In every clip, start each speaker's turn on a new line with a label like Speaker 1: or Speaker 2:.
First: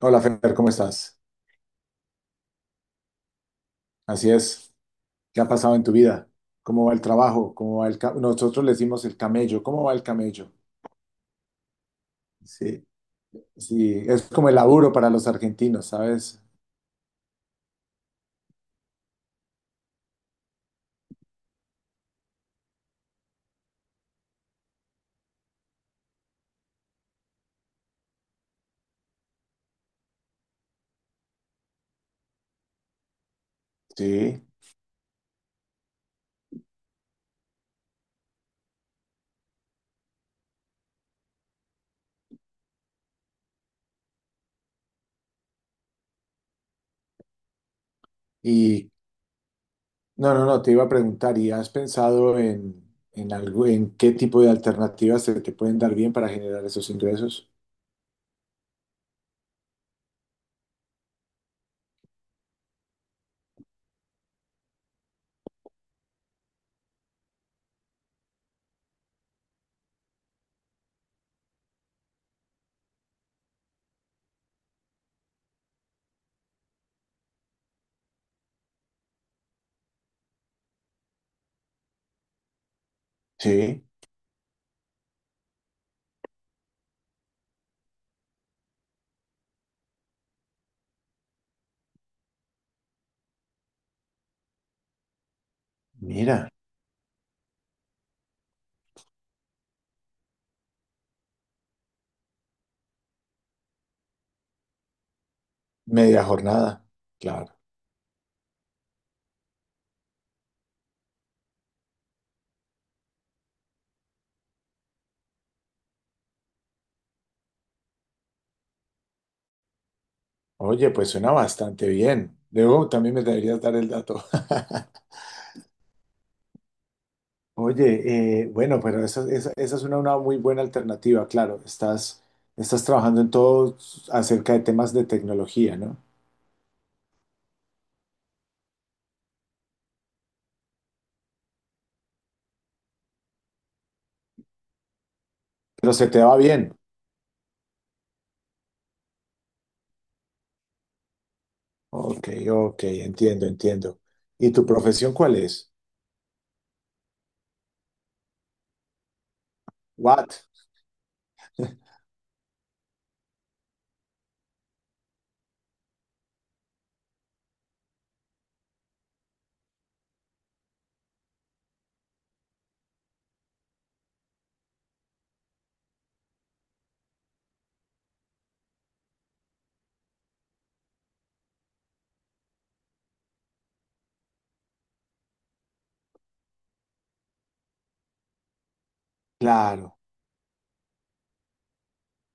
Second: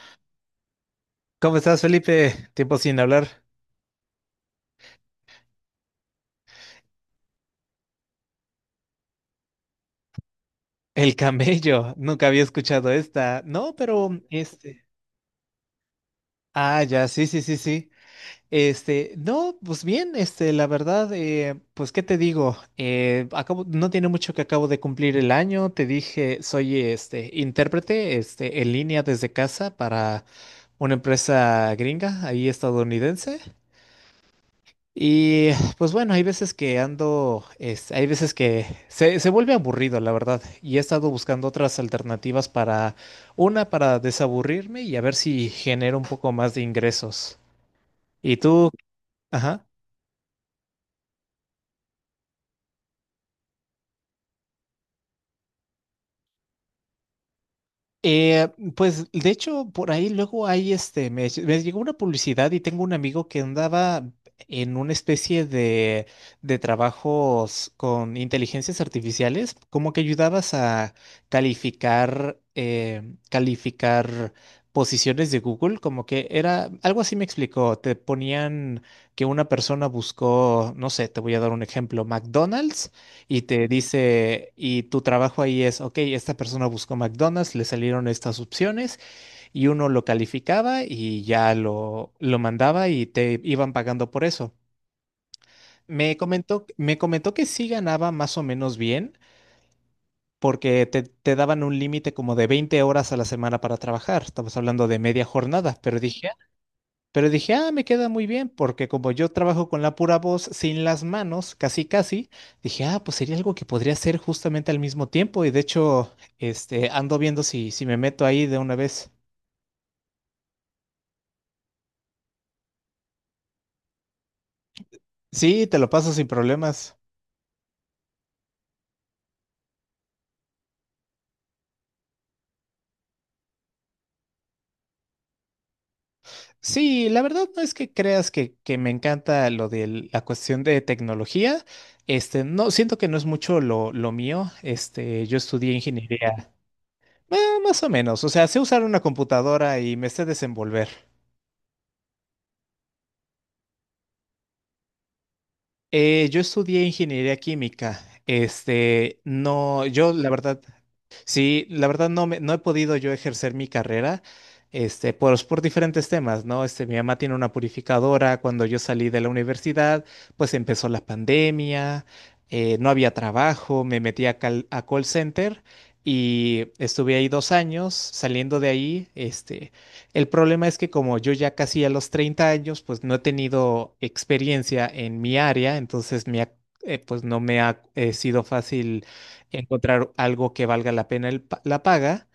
Speaker 1: Hola, Fer, ¿cómo estás?
Speaker 2: ¿Cómo estás, Felipe? Tiempo sin hablar.
Speaker 1: Así es. ¿Qué ha pasado en tu vida? ¿Cómo va el trabajo? ¿Cómo va nosotros le decimos el camello. ¿Cómo va el camello?
Speaker 2: El camello. Nunca había
Speaker 1: Sí,
Speaker 2: escuchado esta. No,
Speaker 1: sí,
Speaker 2: pero
Speaker 1: es como el laburo para los argentinos, ¿sabes?
Speaker 2: Ah, ya, sí, sí, sí, sí. No, pues bien, la verdad, pues, ¿qué te digo? No tiene mucho que acabo de cumplir el año. Te dije, soy intérprete, en línea desde casa para una empresa gringa, ahí estadounidense.
Speaker 1: Sí.
Speaker 2: Y pues bueno, hay veces que hay veces que se vuelve aburrido, la verdad, y he estado buscando otras alternativas para, una, para desaburrirme y a ver si genero un poco más de ingresos. ¿Y tú?
Speaker 1: Y
Speaker 2: Ajá.
Speaker 1: no, te iba a preguntar, ¿y has pensado en algo, en qué tipo de alternativas se te pueden dar bien para generar esos ingresos?
Speaker 2: Eh, pues de hecho, por ahí luego hay este, me, ll- me llegó una publicidad y tengo un amigo que andaba en una especie de trabajos con inteligencias artificiales, como que ayudabas a calificar, calificar posiciones de Google, como que era, algo así me explicó, te ponían que una persona buscó, no sé, te voy a dar un ejemplo, McDonald's y te
Speaker 1: Sí,
Speaker 2: dice, y tu trabajo ahí es, ok, esta persona buscó McDonald's, le salieron estas opciones y uno lo calificaba y ya lo mandaba y te iban pagando por eso.
Speaker 1: mira,
Speaker 2: Me comentó que sí ganaba más o menos bien porque te daban un límite como de 20 horas a la semana para trabajar. Estamos hablando de media jornada,
Speaker 1: media jornada,
Speaker 2: pero
Speaker 1: claro.
Speaker 2: dije, ah, me queda muy bien, porque como yo trabajo con la pura voz sin las manos, casi casi, dije, ah, pues sería algo que podría hacer justamente al mismo tiempo. Y de hecho, ando viendo si me meto ahí de una vez.
Speaker 1: Oye, pues suena bastante bien. Luego también me deberías dar el dato.
Speaker 2: Sí, te lo paso sin problemas.
Speaker 1: Oye, bueno, pero esa es una muy buena alternativa, claro. Estás trabajando en todo acerca de temas de tecnología, ¿no?
Speaker 2: Sí, la verdad no es que creas que me encanta lo de la cuestión de tecnología. No, siento que no es mucho lo mío. Yo estudié
Speaker 1: Pero se te va
Speaker 2: ingeniería,
Speaker 1: bien.
Speaker 2: eh, más o menos. O sea, sé usar una computadora y me sé desenvolver.
Speaker 1: Ok, ok, entiendo, entiendo. ¿Y tu profesión cuál es?
Speaker 2: Yo estudié ingeniería química. No, yo la
Speaker 1: What?
Speaker 2: verdad, sí, la verdad no he podido yo ejercer mi carrera, por diferentes temas, ¿no? Este, mi mamá tiene una purificadora, cuando yo salí de la universidad, pues empezó la pandemia, no había trabajo, me metí a call center y estuve ahí 2 años, saliendo de ahí, el problema es que como yo ya casi a los 30 años, pues no he tenido experiencia en mi área, pues no me ha sido fácil
Speaker 1: Claro,
Speaker 2: encontrar algo que valga la pena la paga.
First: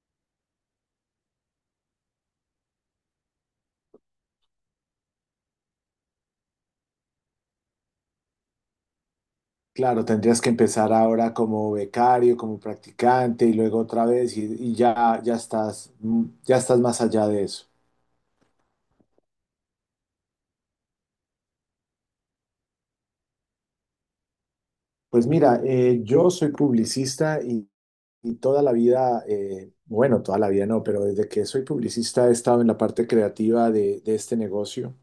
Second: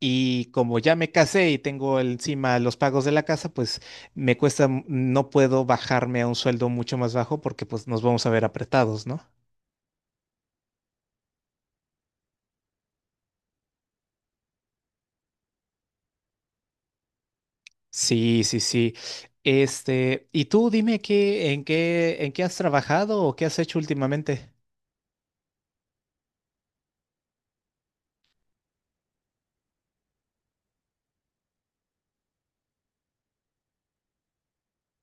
Speaker 2: Y como ya me casé y tengo encima los pagos de la casa, pues me cuesta, no puedo bajarme a un sueldo mucho más bajo porque pues nos vamos a ver apretados, ¿no?
Speaker 1: claro, tendrías que empezar ahora como becario, como practicante y luego otra vez y ya, ya estás, ya estás más allá de eso.
Speaker 2: Sí, sí, sí. Este, y tú dime qué, en qué, en qué has trabajado o qué has hecho últimamente.
Speaker 1: Pues mira, yo soy publicista. Y toda la vida, bueno, toda la vida no, pero desde que soy publicista he estado en la parte creativa de este negocio.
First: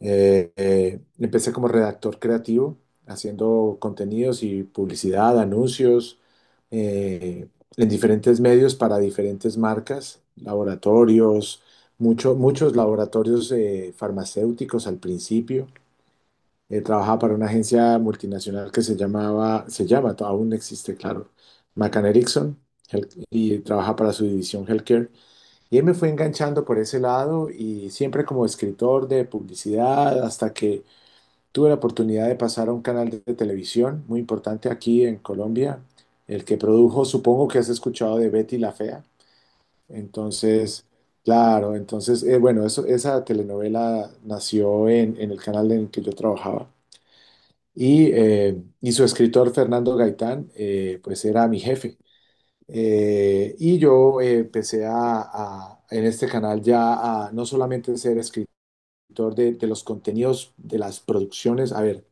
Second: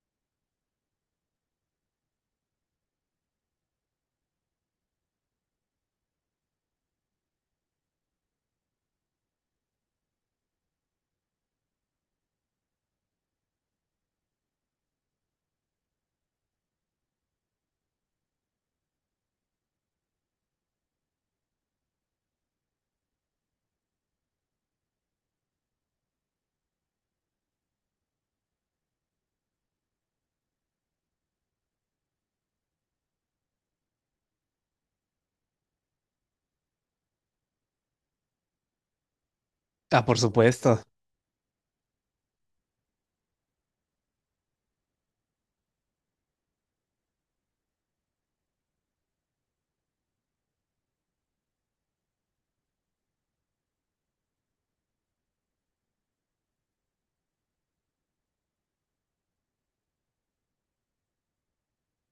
Speaker 1: Empecé como redactor creativo, haciendo contenidos y publicidad, anuncios, eh, en diferentes medios para diferentes marcas, laboratorios, muchos laboratorios farmacéuticos al principio. Trabajaba para una agencia multinacional que se llamaba, se llama, aún existe, claro, McCann Erickson, y trabajaba para su división Healthcare. Y él me fue enganchando por ese lado y siempre como escritor de publicidad, hasta que tuve la oportunidad de pasar a un canal de televisión muy importante aquí en Colombia, el que produjo, supongo que has escuchado de Betty la Fea.
Speaker 2: Ah, por supuesto.
Speaker 1: Entonces, claro, entonces, bueno, eso, esa telenovela nació en el canal en el que yo trabajaba y su escritor Fernando Gaitán, pues era mi jefe. Y yo empecé a, en este canal ya a no solamente ser escritor de los contenidos, de las producciones, a ver,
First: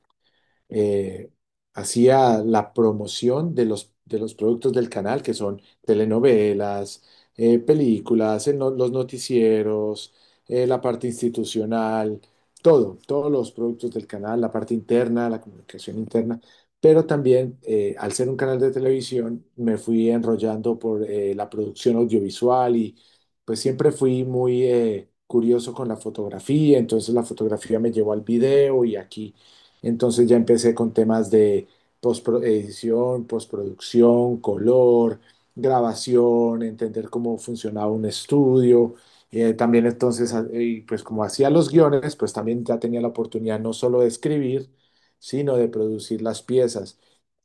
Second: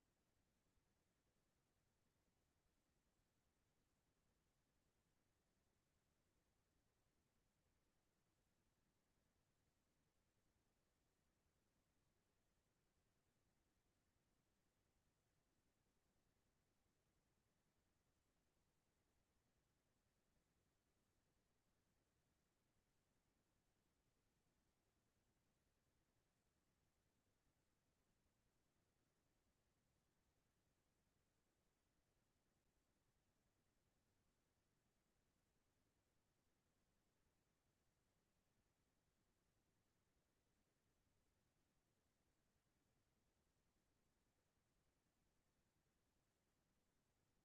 Speaker 1: eh, hacía la promoción de los productos del canal, que son telenovelas, películas, el no- los noticieros, la parte institucional, todo, todos los productos del canal, la parte interna, la comunicación interna. Pero también, al ser un canal de televisión, me fui enrollando por la producción audiovisual y pues siempre fui muy curioso con la fotografía, entonces la fotografía me llevó al video y aquí entonces ya empecé con temas de edición, postproducción, color, grabación, entender cómo funcionaba un estudio. También entonces, y pues como hacía los guiones, pues también ya tenía la oportunidad no solo de escribir, sino de producir las piezas.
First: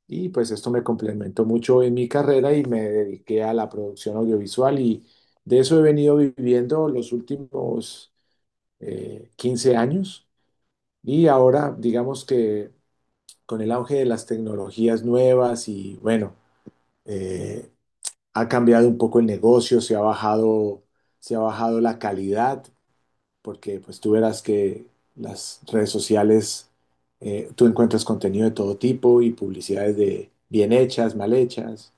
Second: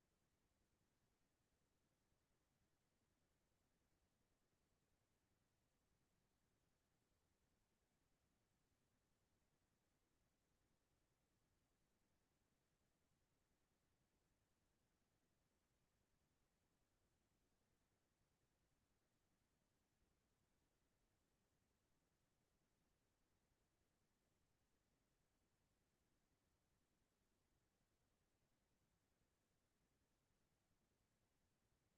Speaker 1: Y pues esto me complementó mucho en mi carrera y me dediqué a la producción audiovisual y de eso he venido viviendo los últimos 15 años. Y ahora, digamos que con el auge de las tecnologías nuevas y bueno, eh, ha cambiado un poco el negocio, se ha bajado la calidad, porque pues tú verás que las redes sociales, tú encuentras contenido de todo tipo y publicidades de bien hechas, mal hechas,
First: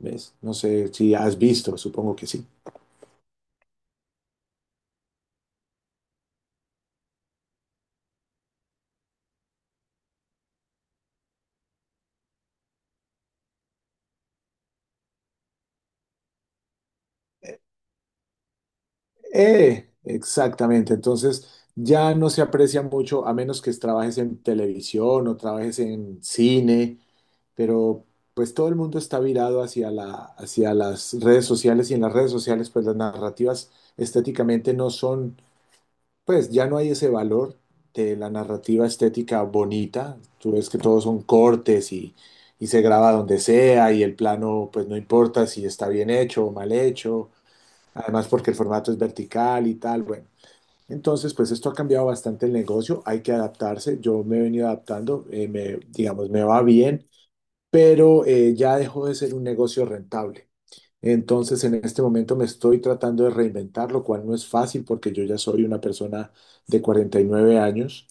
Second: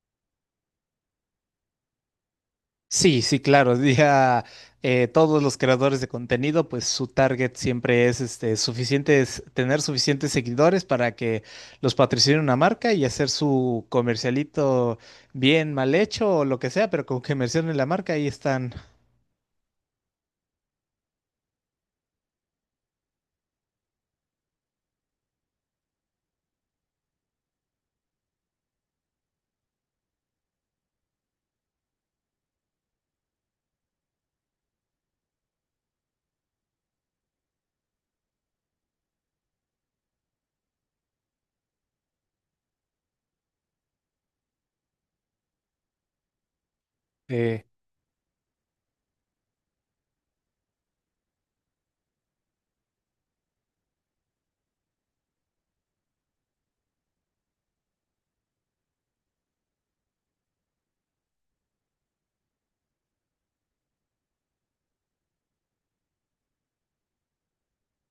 Speaker 1: ¿ves? No sé si has visto, supongo que sí.
Speaker 2: Sí, sí, claro. Ya todos los creadores de contenido, pues su target siempre es tener suficientes seguidores para que los patrocine una marca y hacer su comercialito bien mal hecho o lo que sea, pero con que mencionen la marca, ahí están.
Speaker 1: Exactamente, entonces ya no se aprecia mucho a menos que trabajes en televisión o trabajes en cine, pero pues todo el mundo está virado hacia la, hacia las redes sociales y en las redes sociales pues las narrativas estéticamente no son, pues ya no hay ese valor de la narrativa estética bonita, tú ves que todos son cortes y se graba donde sea y el plano pues no importa si está bien hecho o mal hecho,
Speaker 2: Eh,
Speaker 1: además porque el formato es vertical y tal, bueno. Entonces, pues esto ha cambiado bastante el negocio, hay que adaptarse, yo me he venido adaptando, me, digamos, me va bien, pero ya dejó de ser un negocio rentable. Entonces, en este momento me estoy tratando de reinventar, lo cual no es fácil porque yo ya soy una persona de 49 años,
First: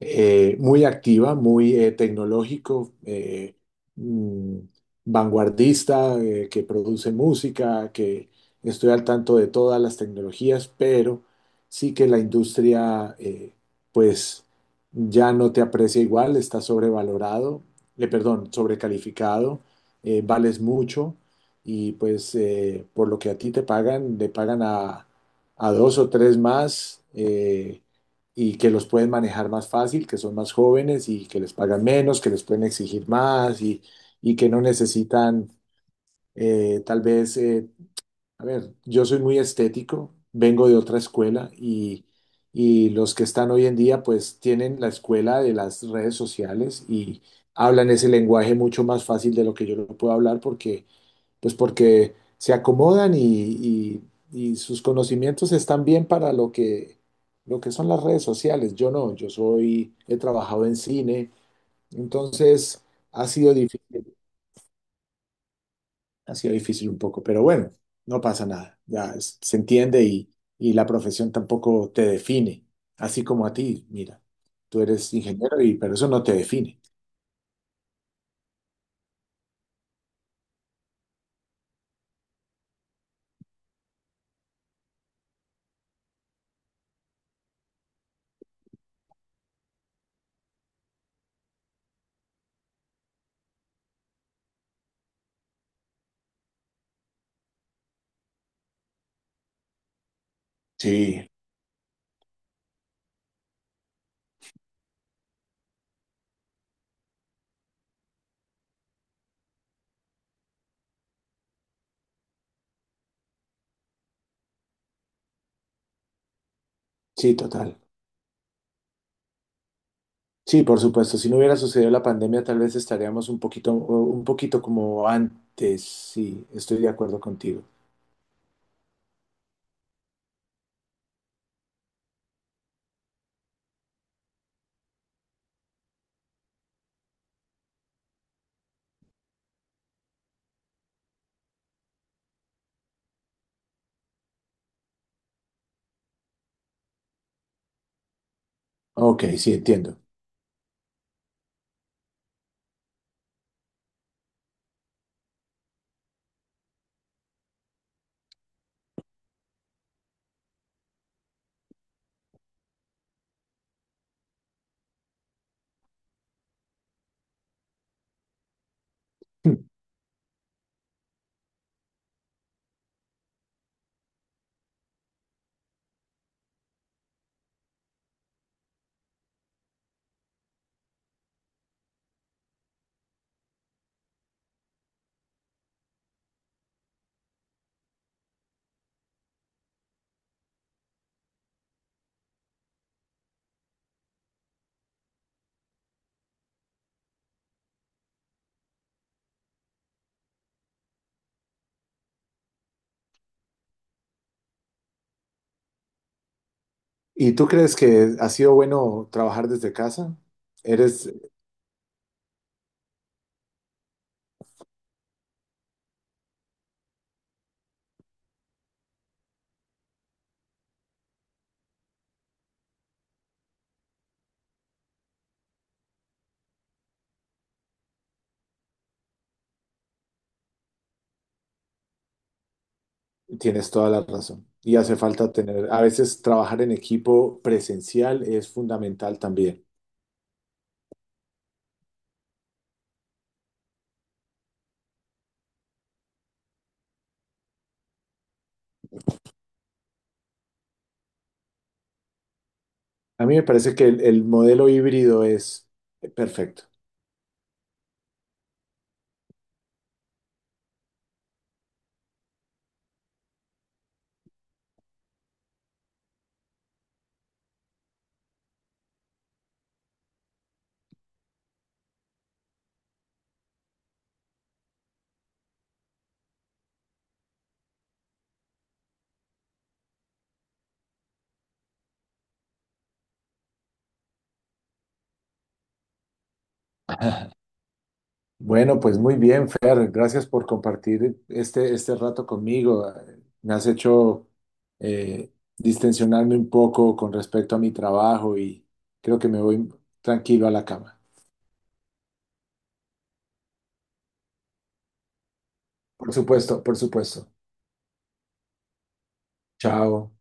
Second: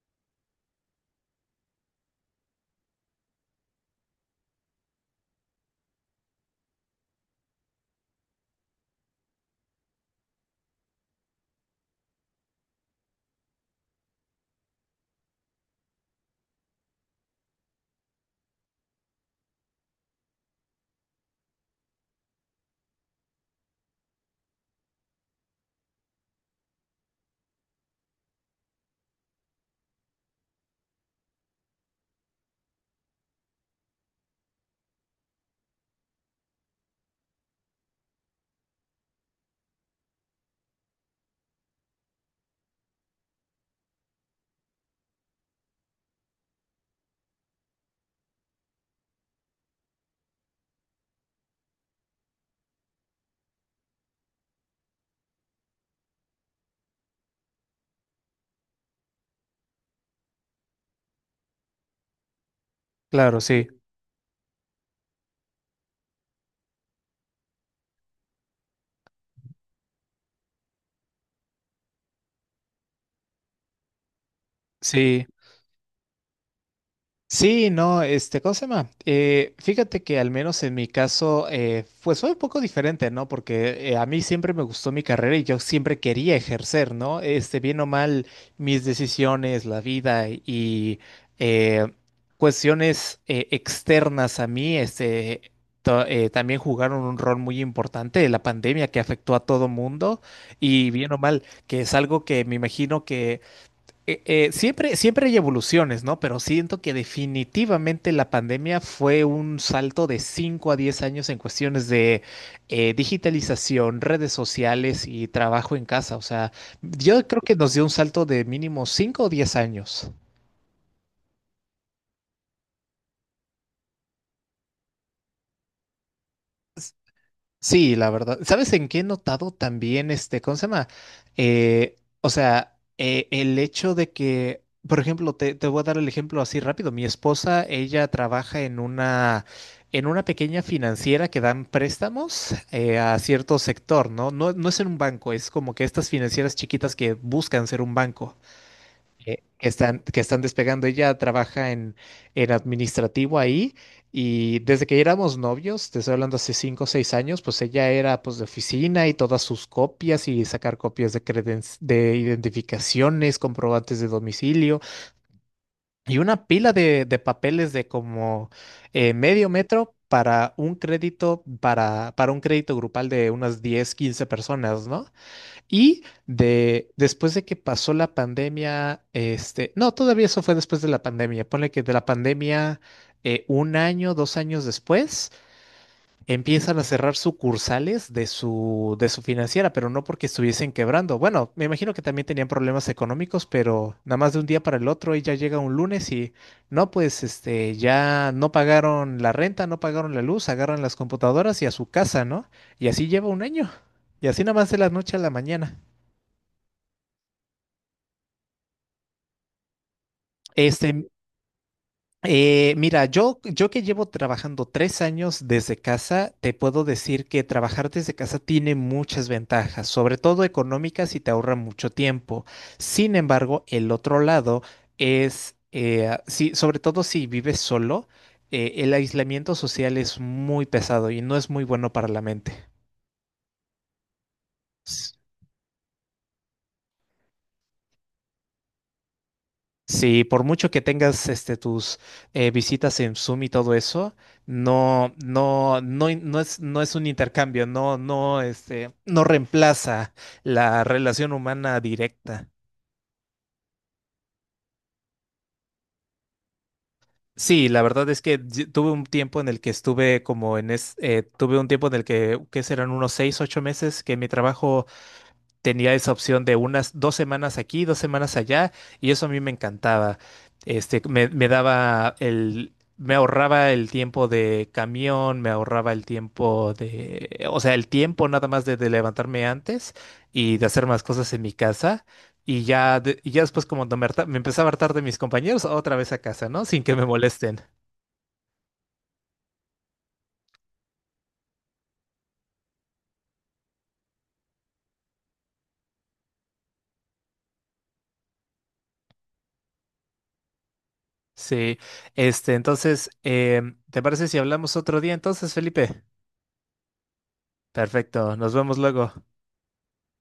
Speaker 1: muy activa, muy tecnológico, mm, vanguardista, que produce música, que estoy al tanto de todas las tecnologías, pero sí que la industria, pues ya no te aprecia igual, está sobrevalorado, perdón, sobrecalificado, vales mucho y pues por lo que a ti te pagan, le pagan a dos o tres más y que los pueden manejar más fácil, que son más jóvenes y que les pagan menos, que les pueden exigir más y que no necesitan tal vez, a ver, yo soy muy estético, vengo de otra escuela y... Y los que están hoy en día, pues tienen la escuela de las redes sociales y hablan ese lenguaje mucho más fácil de lo que yo lo puedo hablar porque pues porque se acomodan y sus conocimientos están bien para lo que son las redes sociales. Yo no, yo soy, he trabajado en cine, entonces ha
Speaker 2: claro,
Speaker 1: sido
Speaker 2: sí.
Speaker 1: difícil, ha sido difícil un poco, pero bueno, no pasa nada, se entiende y la profesión tampoco te define, así como a ti, mira, tú eres
Speaker 2: Sí,
Speaker 1: ingeniero y pero eso no te define.
Speaker 2: sí, no, ¿cómo se llama? Fíjate que al menos en mi caso, pues fue un poco diferente, ¿no? Porque a mí siempre me gustó mi carrera y yo siempre quería ejercer, ¿no? Este, bien o mal, mis decisiones, la vida y eh, cuestiones externas a mí, también jugaron un rol muy importante, la pandemia que afectó a todo mundo y bien o
Speaker 1: Sí,
Speaker 2: mal, que es algo que me imagino que siempre, siempre hay evoluciones, ¿no? Pero siento que definitivamente la pandemia fue un salto de 5 a 10 años en cuestiones de digitalización, redes sociales y trabajo en casa. O sea, yo
Speaker 1: sí,
Speaker 2: creo que nos
Speaker 1: total.
Speaker 2: dio un salto de mínimo 5 o 10 años.
Speaker 1: Sí, por supuesto. Si no hubiera sucedido la pandemia, tal vez estaríamos un poquito como antes. Sí, estoy de acuerdo contigo.
Speaker 2: Sí, la verdad. ¿Sabes en qué he notado también este, ¿cómo se llama? O sea, el hecho de que, por ejemplo, te voy a dar el ejemplo así rápido. Mi esposa, ella trabaja en una pequeña financiera que dan préstamos a cierto sector, ¿no? No, no es en un banco, es como que estas financieras chiquitas que buscan ser un banco
Speaker 1: Ok, sí, entiendo.
Speaker 2: que están despegando. Ella trabaja en administrativo ahí y desde que éramos novios, te estoy hablando hace 5 o 6 años, pues ella era pues de oficina y todas sus copias y sacar copias de de identificaciones, comprobantes de domicilio y una pila de papeles de como medio metro, para un crédito grupal de unas 10 15 personas, ¿no? Y de, después de que pasó la pandemia, este, no, todavía eso fue después de la pandemia. Ponle que de la pandemia, 1 año, 2 años después, empiezan a cerrar sucursales de su financiera, pero no porque estuviesen quebrando. Bueno, me imagino que también tenían problemas económicos, pero nada más de un día para el otro, ella llega un lunes y no, pues, ya no pagaron la renta, no pagaron la luz, agarran las computadoras y a su casa, ¿no? Y así lleva 1 año. Y así nada más de la noche a la mañana.
Speaker 1: ¿Y tú crees que ha sido bueno trabajar desde casa?
Speaker 2: Este,
Speaker 1: Eres,
Speaker 2: Mira, yo que llevo trabajando 3 años desde casa, te puedo decir que trabajar desde casa tiene muchas ventajas, sobre todo económicas y te ahorra mucho tiempo. Sin embargo, el otro lado es, sí, sobre todo si vives solo, el aislamiento social es muy pesado y no es muy bueno para la mente.
Speaker 1: tienes toda la razón. Y hace falta tener, a veces trabajar en equipo presencial es fundamental también.
Speaker 2: Sí, por mucho que tengas tus visitas en Zoom y todo eso, no, no, no, no no es un intercambio, no, no, no reemplaza la relación humana directa.
Speaker 1: A mí me parece que el modelo híbrido es perfecto.
Speaker 2: Sí, la verdad es que yo tuve un tiempo en el que estuve como en es, tuve un tiempo en el que, ¿qué serán? Unos 6, 8 meses que mi trabajo tenía esa opción de unas 2 semanas aquí, 2 semanas allá, y eso a mí me encantaba. Me daba me ahorraba el tiempo de camión, me ahorraba el tiempo de, o sea, el tiempo nada más de levantarme antes y de hacer más cosas en mi casa. Y ya, y ya después como no me, harta- me empezaba a hartar de mis compañeros, otra vez a casa, ¿no? Sin que me molesten.
Speaker 1: Bueno, pues muy bien, Fer. Gracias por compartir este, este rato conmigo. Me has hecho distensionarme un poco con respecto a mi trabajo y creo que me voy tranquilo a la cama.
Speaker 2: Sí, entonces, ¿te parece si hablamos otro día entonces, Felipe?
Speaker 1: Por supuesto, por supuesto.
Speaker 2: Perfecto, nos vemos luego.
Speaker 1: Chao.